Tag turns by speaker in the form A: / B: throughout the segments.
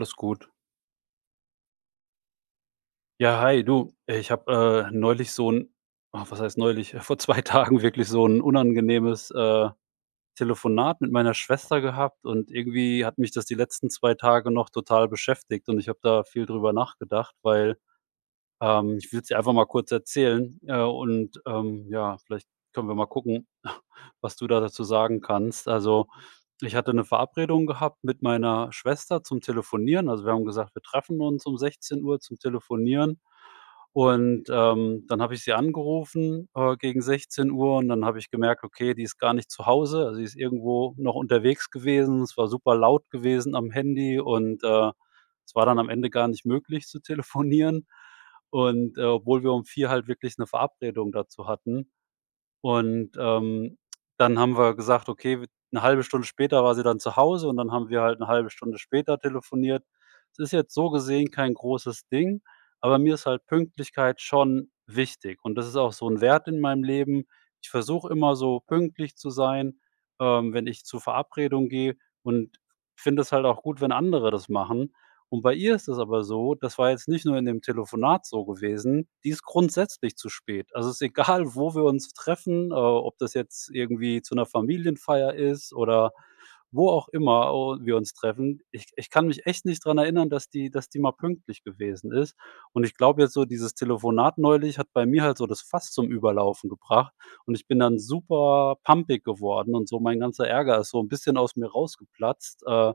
A: Alles gut. Ja, hi, du, äh, ich habe, äh, neulich so 'n äh, was heißt neulich, vor 2 Tagen wirklich so ’n unangenehmes, äh, Telefonat mit meiner Schwester gehabt und irgendwie hat mich das die letzten 2 Tage noch total beschäftigt. Und ich habe da viel drüber nachgedacht, weil ähm, ich würde es dir einfach mal kurz erzählen. Äh, und ähm, ja, vielleicht können wir mal gucken, was du da dazu sagen kannst. Also, ich hatte 'ne Verabredung gehabt mit meiner Schwester zum Telefonieren. Also, wir haben gesagt: „Wir treffen uns um 16:00 zum Telefonieren.“, und, ähm, dann habe ich sie angerufen, äh, gegen 16:00. Und dann habe ich gemerkt: „Okay, die ist gar nicht zu Hause.“ Also, sie ist irgendwo noch unterwegs gewesen. Es war super laut gewesen am Handy und, äh, es war dann am Ende gar nicht möglich zu telefonieren. Und, äh, obwohl wir um 4 halt wirklich ’ne Verabredung dazu hatten, und, ähm, dann haben wir gesagt: „Okay, w". ’Ne 1/2 Stunde später war sie dann zu Hause und dann haben wir halt 'ne 1/2 Stunde später telefoniert. Das ist jetzt so gesehen kein großes Ding, aber mir ist halt Pünktlichkeit schon wichtig. Und das ist auch so 'n Wert in meinem Leben. Ich versuche immer so pünktlich zu sein ähm, wenn ich zur Verabredung gehe, und finde es halt auch gut, wenn andere das machen. Und bei ihr ist es aber so, das war jetzt nicht nur in dem Telefonat so gewesen, die ist grundsätzlich zu spät. Also, es ist egal, wo wir uns treffen, äh, ob das jetzt irgendwie zu 'ner Familienfeier ist oder wo auch immer o wir uns treffen. Ich ich kann mich echt nicht dran erinnern, dass die dass die mal pünktlich gewesen ist. Und ich glaube jetzt so, dieses Telefonat neulich hat bei mir halt so das Fass zum Überlaufen gebracht. Und ich bin dann super pampig geworden und so mein ganzer Ärger ist so 'n bisschen aus mir rausgeplatzt. Äh,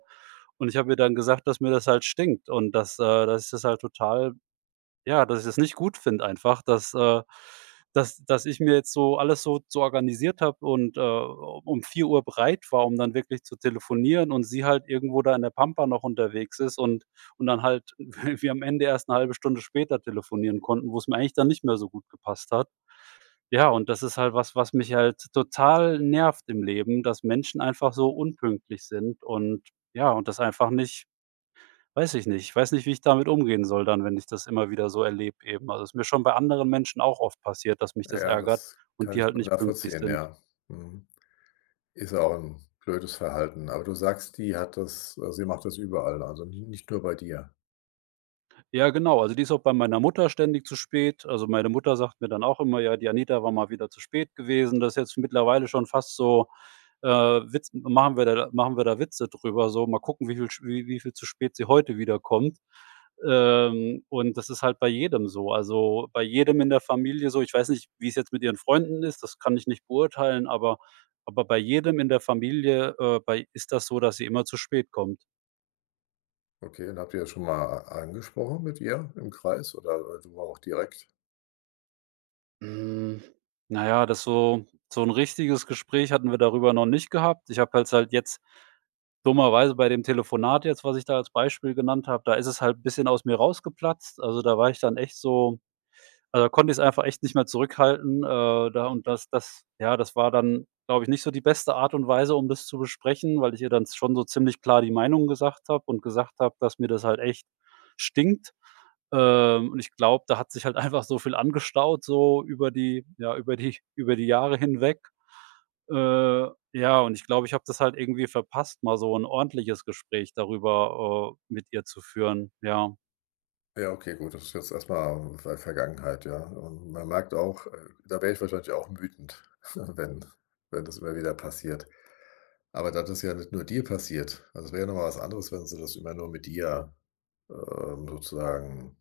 A: und ich habe ihr dann gesagt, dass mir das halt stinkt. Und dass, äh, dass ich das halt total ja, dass ich das nicht gut finde, einfach, dass, äh, dass das ich mir jetzt so alles so so organisiert habe und, äh, um 4:00 bereit war, um dann wirklich zu telefonieren, und sie halt irgendwo da in der Pampa noch unterwegs ist, und und dann halt wir am Ende erst 'ne 1/2 Stunde später telefonieren konnten, wo es mir eigentlich dann nicht mehr so gut gepasst hat. Ja, und das ist halt was, was mich halt total nervt im Leben, dass Menschen einfach so unpünktlich sind, und ja, und das einfach nicht weiß ich nicht. Ich weiß nicht, wie ich damit umgehen soll, dann wenn ich das immer wieder so erlebe eben. Also, es ist mir schon bei anderen Menschen auch oft passiert, dass mich das
B: Ja,
A: ärgert
B: das
A: und
B: kann
A: die
B: ich
A: halt
B: gut
A: nicht pünktlich
B: nachvollziehen.
A: sind.
B: Ja. Mhm. Ist auch ’n blödes Verhalten. Aber du sagst, die hat das äh, sie macht das überall, also nie nicht nur bei dir.
A: Ja, genau. Also, die ist auch bei meiner Mutter ständig zu spät. Also, meine Mutter sagt mir dann auch immer: „Ja, die Anita war mal wieder zu spät gewesen.“ Das ist jetzt mittlerweile schon fast so äh, Witz machen wir da machen wir da Witze drüber, so: „mal gucken, wie viel wie viel zu spät sie heute wieder kommt.“ Ähm, und das ist halt bei jedem so. Also, äh, bei jedem in der Familie so, ich weiß nicht, wie es jetzt mit ihren Freunden ist. Das kann ich nicht beurteilen, aber aber bei jedem in der Familie, äh, bei ist das so, dass sie immer zu spät kommt.
B: Okay. Und habt ihr schon mal a angesprochen mit ihr im Kreis, oder einfach mal auch direkt?
A: Hm. Na ja, das so so 'n richtiges Gespräch hatten wir darüber noch nicht gehabt. Ich habe halt jetzt, dummerweise bei dem Telefonat jetzt, was ich da als Beispiel genannt habe. Da ist es halt 'n bisschen aus mir rausgeplatzt. Also, da war ich dann echt so weil da konnte ich es einfach echt nicht mehr zurückhalten. Äh, da und das das ja, das war dann, glaube ich nicht so die beste Art und Weise, um das zu besprechen, weil ich ihr dann z schon so ziemlich klar die Meinung gesagt habe und gesagt habe, dass mir das halt echt stinkt. Ähm, und ich glaube, da hat sich halt einfach so viel angestaut, so über die ja über die über die Jahre hinweg. Äh, ja, und ich glaube, ich habe das halt irgendwie verpasst, mal so 'n ordentliches Gespräch darüber, äh, mit ihr zu führen. Ja.
B: Ja. Okay. Gut. Das ist jetzt erstmal, äh, Ver Vergangenheit, ja, u und man merkt auch, äh da wäre ich wahrscheinlich auch wütend, wenn wenn das immer wieder passiert. Aber da das ja nicht nur dir passiert. Also, das wäre ja noch mal was anderes, wenn sie das immer nur mit dir äh, sozusagen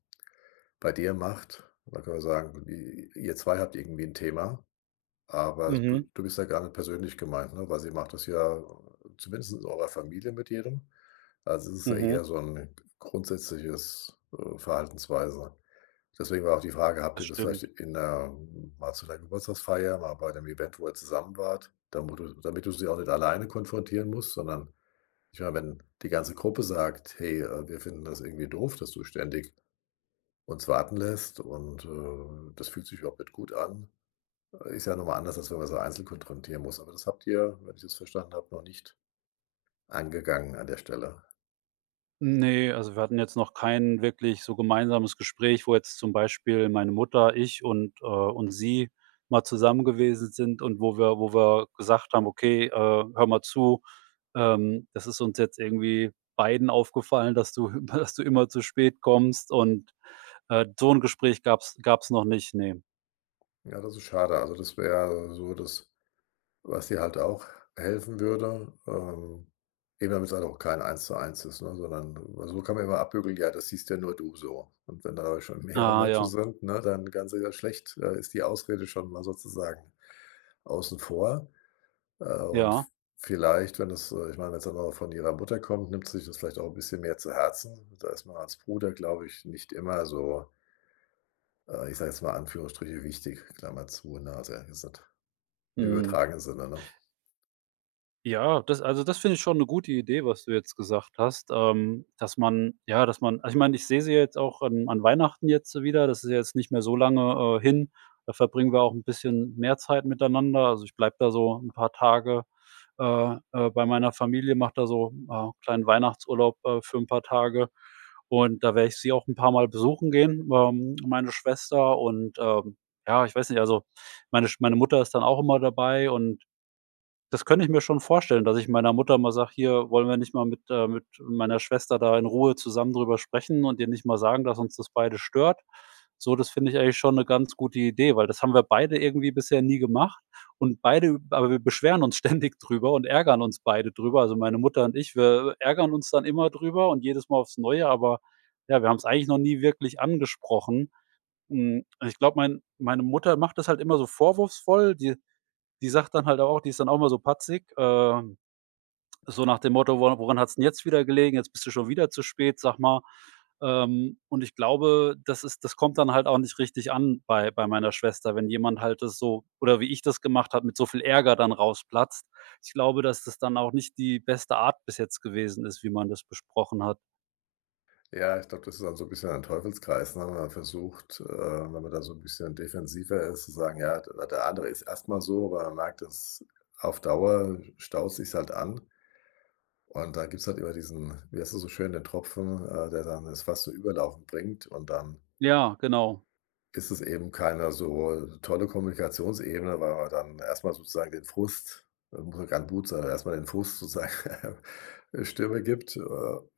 B: bei dir macht. Dann kann man sagen irgendwie, ihr ihr zwei habt irgendwie 'n Thema. Aber du
A: Mhm.
B: du bist ja gar nicht persönlich gemeint, ne, weil sie macht das ja, äh, zumindest in eurer Familie mit jedem. Also, das ist ja eher
A: Mhm.
B: so 'n g grundsätzliches, äh, Verhaltensweise. Deswegen war auch die Frage, habt
A: Das
B: ihr das vielleicht
A: stimmt.
B: in der m mal zu 'ner Geburtstagsfeier, mal bei 'nem Event, wo ihr zusammen wart, da wo du damit du sie auch nicht alleine konfrontieren musst, sondern ich meine, wenn die ganze Gruppe sagt: „Hey, äh, wir finden das irgendwie doof, dass du ständig uns warten lässt. Und, äh, das fühlt sich überhaupt nicht gut an.“ Ist ja nochmal anders, als wenn man sie einzeln konfrontieren muss. Aber das habt ihr, wenn ich das verstanden habe, noch nicht angegangen an der Stelle.
A: Ne, also, wir hatten jetzt noch kein wirklich so gemeinsames Gespräch, wo jetzt zum Beispiel meine Mutter, ich und, äh, und sie mal zusammen gewesen sind. Und wo wir wo wir gesagt haben: „Okay, äh, hör mal zu, ähm, das ist uns jetzt irgendwie beiden aufgefallen, dass du, dass du immer zu spät kommst" und, äh, so 'n Gespräch gab's gab's noch nicht. Ne.
B: Ja, das ist schade. Also, das wäre so das, was dir halt auch helfen würde. Ähm, eben wenn man's halt auch kein Eins-zu-eins ist, ne, sondern weil so kann man ja immer abbügeln: „Ja, das siehst ja nur du so.“ Und wenn da schon mehrere
A: Ah
B: Menschen
A: ja.
B: sind, ne, dann kann sie da schlecht äh, ist die Ausrede schon mal sozusagen außen vor. Äh, und v
A: Ja.
B: vielleicht, wenn es äh, ich meine, wenn's dann auch von ihrer Mutter kommt, nimmt sie sich das vielleicht auch 'n bisschen mehr zu Herzen. Da ist man als Bruder, glaube ich, nicht immer so äh, ich sage jetzt mal, Anführungsstriche, wichtig, Klammer zu, ne, also ehrlich gesagt Im
A: Mhm.
B: übertragenen Sinne, ne?
A: Ja, das also, das finde ich schon 'ne gute Idee, was du jetzt gesagt hast. Ähm, dass man ja, dass man also, ich meine, ich sehe sie jetzt auch an an Weihnachten jetzt wieder. Das ist ja jetzt nicht mehr so lange, äh, hin. Da verbringen wir auch 'n bisschen mehr Zeit miteinander. Also, ich bleibe da so 'n paar Tage, äh, äh, bei meiner Familie, mache da so, äh, kleinen Weihnachtsurlaub, äh, für ’n paar Tage. Und da werde ich sie auch 'n paar Mal besuchen gehen, ähm, meine Schwester, und, ähm, ja, ich weiß nicht also, meine Sch meine Mutter ist dann auch immer dabei und das könnte ich mir schon vorstellen, dass ich meiner Mutter mal sage: „Hier, wollen wir nicht mal mit äh, mit meiner Schwester da in Ruhe zusammen drüber sprechen und ihr nicht mal sagen, dass uns das beide stört?“ So, das finde ich eigentlich schon 'ne ganz gute Idee, weil das haben wir beide irgendwie bisher nie gemacht. Und beide w aber wir beschweren uns ständig drüber und ärgern uns beide drüber. Also, meine Mutter und ich, wir, äh, ärgern uns dann immer drüber und jedes Mal aufs Neue. Aber, ja, wir haben's eigentlich noch nie wirklich angesprochen. Mhm, ich glaube, mein meine Mutter macht das halt immer so vorwurfsvoll. Die, die sagt dann halt auch die ist dann auch immer so patzig, ähm, so nach dem Motto: „Wora woran hat's denn jetzt wieder gelegen? Jetzt bist du schon wieder zu spät, sag mal.“ Ähm, und ich glaube, das ist das kommt dann halt auch nicht richtig an bei bei meiner Schwester, wenn jemand halt das so oder wie ich das gemacht habe, mit so viel Ärger dann rausplatzt. Ich glaube, dass das dann auch nicht die beste Art bis jetzt gewesen ist, wie man das besprochen hat.
B: Ja, ich glaube, das ist dann so 'n bisschen ein Teufelskreis, ne, wenn man versucht äh, wenn man da so 'n bisschen defensiver ist, zu sagen: „Ja, der andere ist erstmal so," aber man merkt, dass auf Dauer staut sich's halt an. Und da gibt's halt immer diesen wie heißt das so schön, den Tropfen, äh, der dann das Fass zu überlaufen bringt und dann
A: Ja, genau.
B: ist es eben keine so, äh, tolle Kommunikationsebene, weil man dann erstmal sozusagen den Frust irgendwie [unintelligible] an erstmal den Frust sozusagen, äh, Stimme gibt, äh,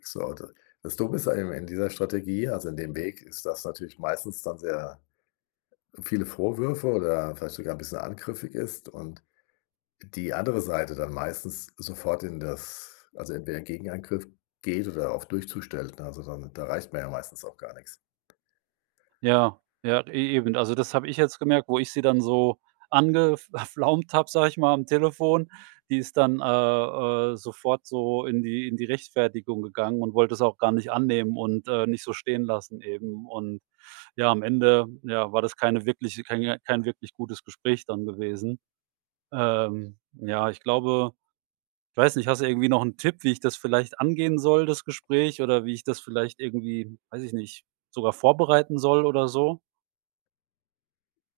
B: so da das Dumme ist eben in dieser Strategie also in dem Weg ist das natürlich meistens dann sehr viele Vorwürfe oder vielleicht sogar 'n bisschen angriffig ist und die andere Seite dann meistens sofort in das also entweder Gegenangriff geht oder auf Durchzug stellt, ne, also dann da erreicht man ja meistens auch gar nichts.
A: Ja, ja, eben. Also, das habe ich jetzt gemerkt, wo ich sie dann so angef pflaumt habe, sage ich mal, am Telefon. Die ist dann, äh, äh, sofort so in die in die Rechtfertigung gegangen und wollte's auch gar nicht annehmen und, äh, nicht so stehen lassen eben und ja, am Ende ja, war das keine wirkliche kein J kein wirklich gutes Gespräch dann gewesen. Ähm, ja, ich glaube weiß nicht, hast du irgendwie noch 'n Tipp, wie ich das vielleicht angehen soll das Gespräch oder wie ich das vielleicht irgendwie, weiß ich nicht, sogar vorbereiten soll oder so?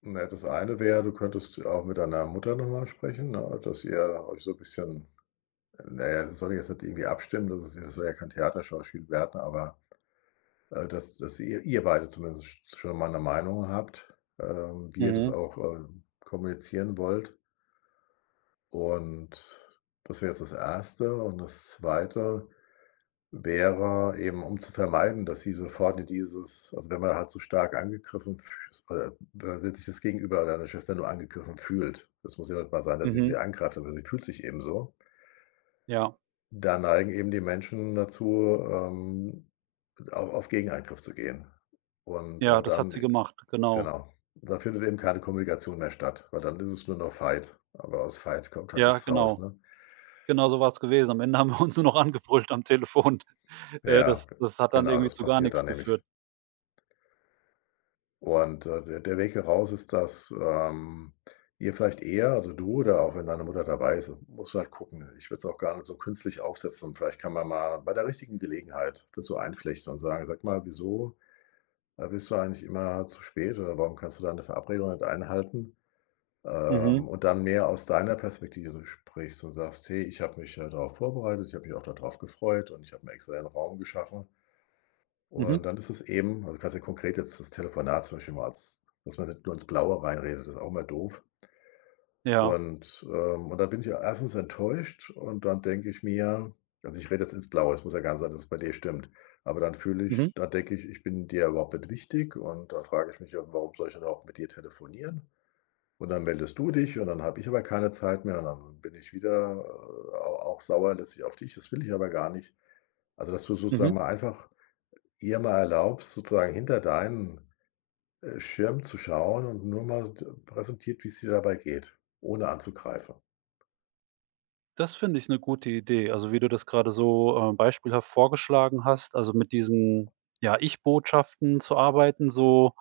B: Na, das eine wäre, du könntest auch mit deiner Mutter nochmal sprechen, ne, dass ihr euch so bisschen naja, also soll jetzt nicht irgendwie abstimmen, das ist ja soll ja kein Theaterschauspiel werden, aber Äh, dass dass ihr ihr beide zumindest sch schon mal 'ne Meinung habt, ähm, wie ihr das
A: Mhm.
B: auch, ähm, kommunizieren wollt. Und das wäre jetzt das Erste. Und das Zweite wäre eben, um zu vermeiden, dass sie sofort in dieses also, wenn man halt so stark angegriffen fü äh, we wenn sich das Gegenüber, deine Schwester, nur angegriffen fühlt. Das muss ja nicht mal sein, dass ihr sie
A: Mhm.
B: angreift, aber sie fühlt sich eben so.
A: Ja.
B: Da neigen eben die Menschen dazu, ähm, au auf Gegenangriff zu gehen. Und
A: Ja,
B: aber
A: das hat
B: dann
A: sie gemacht, genau.
B: genau. da findet eben keine Kommunikation mehr statt, weil dann ist es nur noch Fight. Aber aus Fight kommt halt
A: Ja,
B: nichts raus,
A: genau.
B: ne?
A: Genau so war es gewesen. Am Ende haben wir uns nur noch angebrüllt am Telefon. Äh, das
B: Ja,
A: das hat dann
B: genau
A: irgendwie
B: das
A: zu gar
B: passiert da
A: nichts
B: nämlich.
A: geführt.
B: Und, äh, der der Weg heraus ist, dass, ähm, ihr vielleicht eher Also du oder auch wenn deine Mutter dabei ist, musst du halt gucken. Ich würde es auch gar nicht so künstlich aufsetzen. Vielleicht kann man mal bei der richtigen Gelegenheit das so einflechten und sagen: „Sag mal, wieso, äh, bist du eigentlich immer zu spät, oder warum kannst du da eine Verabredung nicht einhalten?“
A: Mhm.
B: Ähm, und dann mehr aus deiner Perspektive so sprichst und sagst: Hey, ich habe mich darauf vorbereitet. Ich habe mich auch da drauf gefreut. Und ich habe mir extra den Raum geschaffen.“ Und
A: Mhm.
B: dann ist es eben also du kannst ja konkret jetzt das Telefonat zum Beispiel mal als dass man nicht nur ins Blaue reinredet. Das ist auch immer doof.
A: Ja.
B: Und, ähm. Und dann bin ich ja erstens enttäuscht. Und dann denke ich mir Also, ich rede jetzt ins Blaue. Es muss ja gar nicht sein, dass es bei dir stimmt. Aber dann fühle
A: Mhm.
B: ich da denke ich, ich bin dir überhaupt nicht wichtig. Und da frage ich mich auch warum soll ich dann überhaupt mit dir telefonieren? Und dann meldest du dich. Und dann habe ich aber keine Zeit mehr. Und dann bin ich wieder, äh, a auch sauer letztlich auf dich. Das will ich aber gar nicht. Also, dass du sozusagen
A: Mhm.
B: mal einfach ihr mal erlaubst, sozusagen hinter deinen, äh, Schirm zu schauen und nur mal so präsentiert, wie es dir dabei geht, ohne anzugreifen.
A: Das finde ich 'ne gute Idee. Also, wie du das gerade so, ähm, beispielhaft vorgeschlagen hast. Also mit diesen, ja, Ich-Botschaften zu arbeiten, so.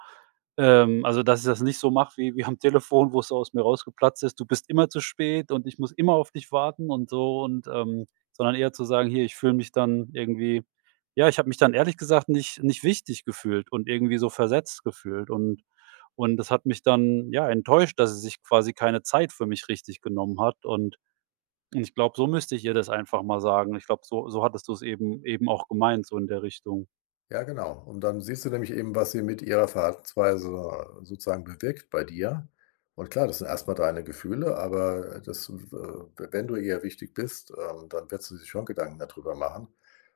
A: Ähm, also, dass ich das nicht so mache wie wie am Telefon, wo es aus mir rausgeplatzt ist: „Du bist immer zu spät und ich muss immer auf dich warten" und so und, ähm sondern eher zu sagen: „Hier, ich fühle mich dann irgendwie“ Ja, ich habe mich dann, ehrlich gesagt, nicht nicht wichtig gefühlt und irgendwie so versetzt gefühlt und und das hat mich dann, ja, enttäuscht, dass sie sich quasi keine Zeit für mich richtig genommen hat und und ich glaube, so müsste ich ihr das einfach mal sagen. Ich glaube, so, so hattest du es eben eben auch gemeint, so in der Richtung.
B: Ja, genau. Und dann siehst du nämlich eben, was sie mit ihrer Verhaltensweise sozusagen bewirkt bei dir. Und klar, das sind erstmal deine Gefühle. Aber das äh, wenn du ihr wichtig bist, ähm, dann wird sie sich schon Gedanken dadrüber machen.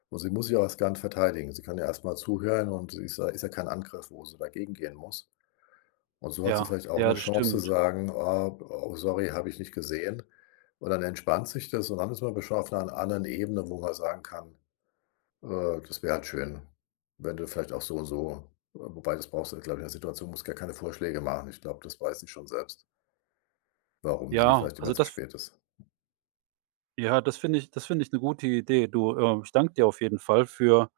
B: Und sie muss sich auch erst garnicht verteidigen. Sie kann ja erst mal zuhören. Und sie ist ja, ist ja kein Angriff, wo sie dagegen gehen muss. Und so hat sie
A: Ja,
B: vielleicht auch
A: ja,
B: 'ne
A: das
B: Chance zu
A: stimmt.
B: sagen: „Oh, oh, sorry, habe ich nicht gesehen.“ Und dann entspannt sich das und dann ist man [unintelligible] an anderen Ebene, wo man sagen kann: „Äh, das wäre halt schön. Wenn du vielleicht auch so und so“ Wobei das brauchst du, glaube ich in der Situation musst gar keine Vorschläge machen. Ich glaube, das weiß sie schon selbst warum sie
A: Ja,
B: vielleicht immer
A: also
B: zu
A: das f
B: spät ist.
A: Ja, das finde ich das finde ich 'ne gute Idee. Du, äh, ich danke dir auf jeden Fall für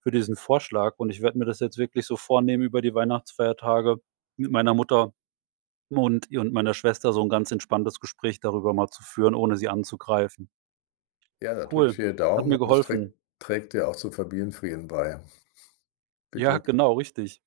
A: für diesen Vorschlag. Und ich werde mir das jetzt wirklich so vornehmen über die Weihnachtsfeiertage mit meiner Mutter und ihr und meiner Schwester so 'n ganz entspanntes Gespräch darüber mal zu führen, ohne sie anzugreifen.
B: Ja, da drücke
A: Cool.
B: ich dir
A: Hat
B: Daumen,
A: mir
B: und das
A: geholfen.
B: trägt trägt ja auch zum Familienfrieden bei. Viel
A: Ja,
B: Glück!
A: genau, richtig.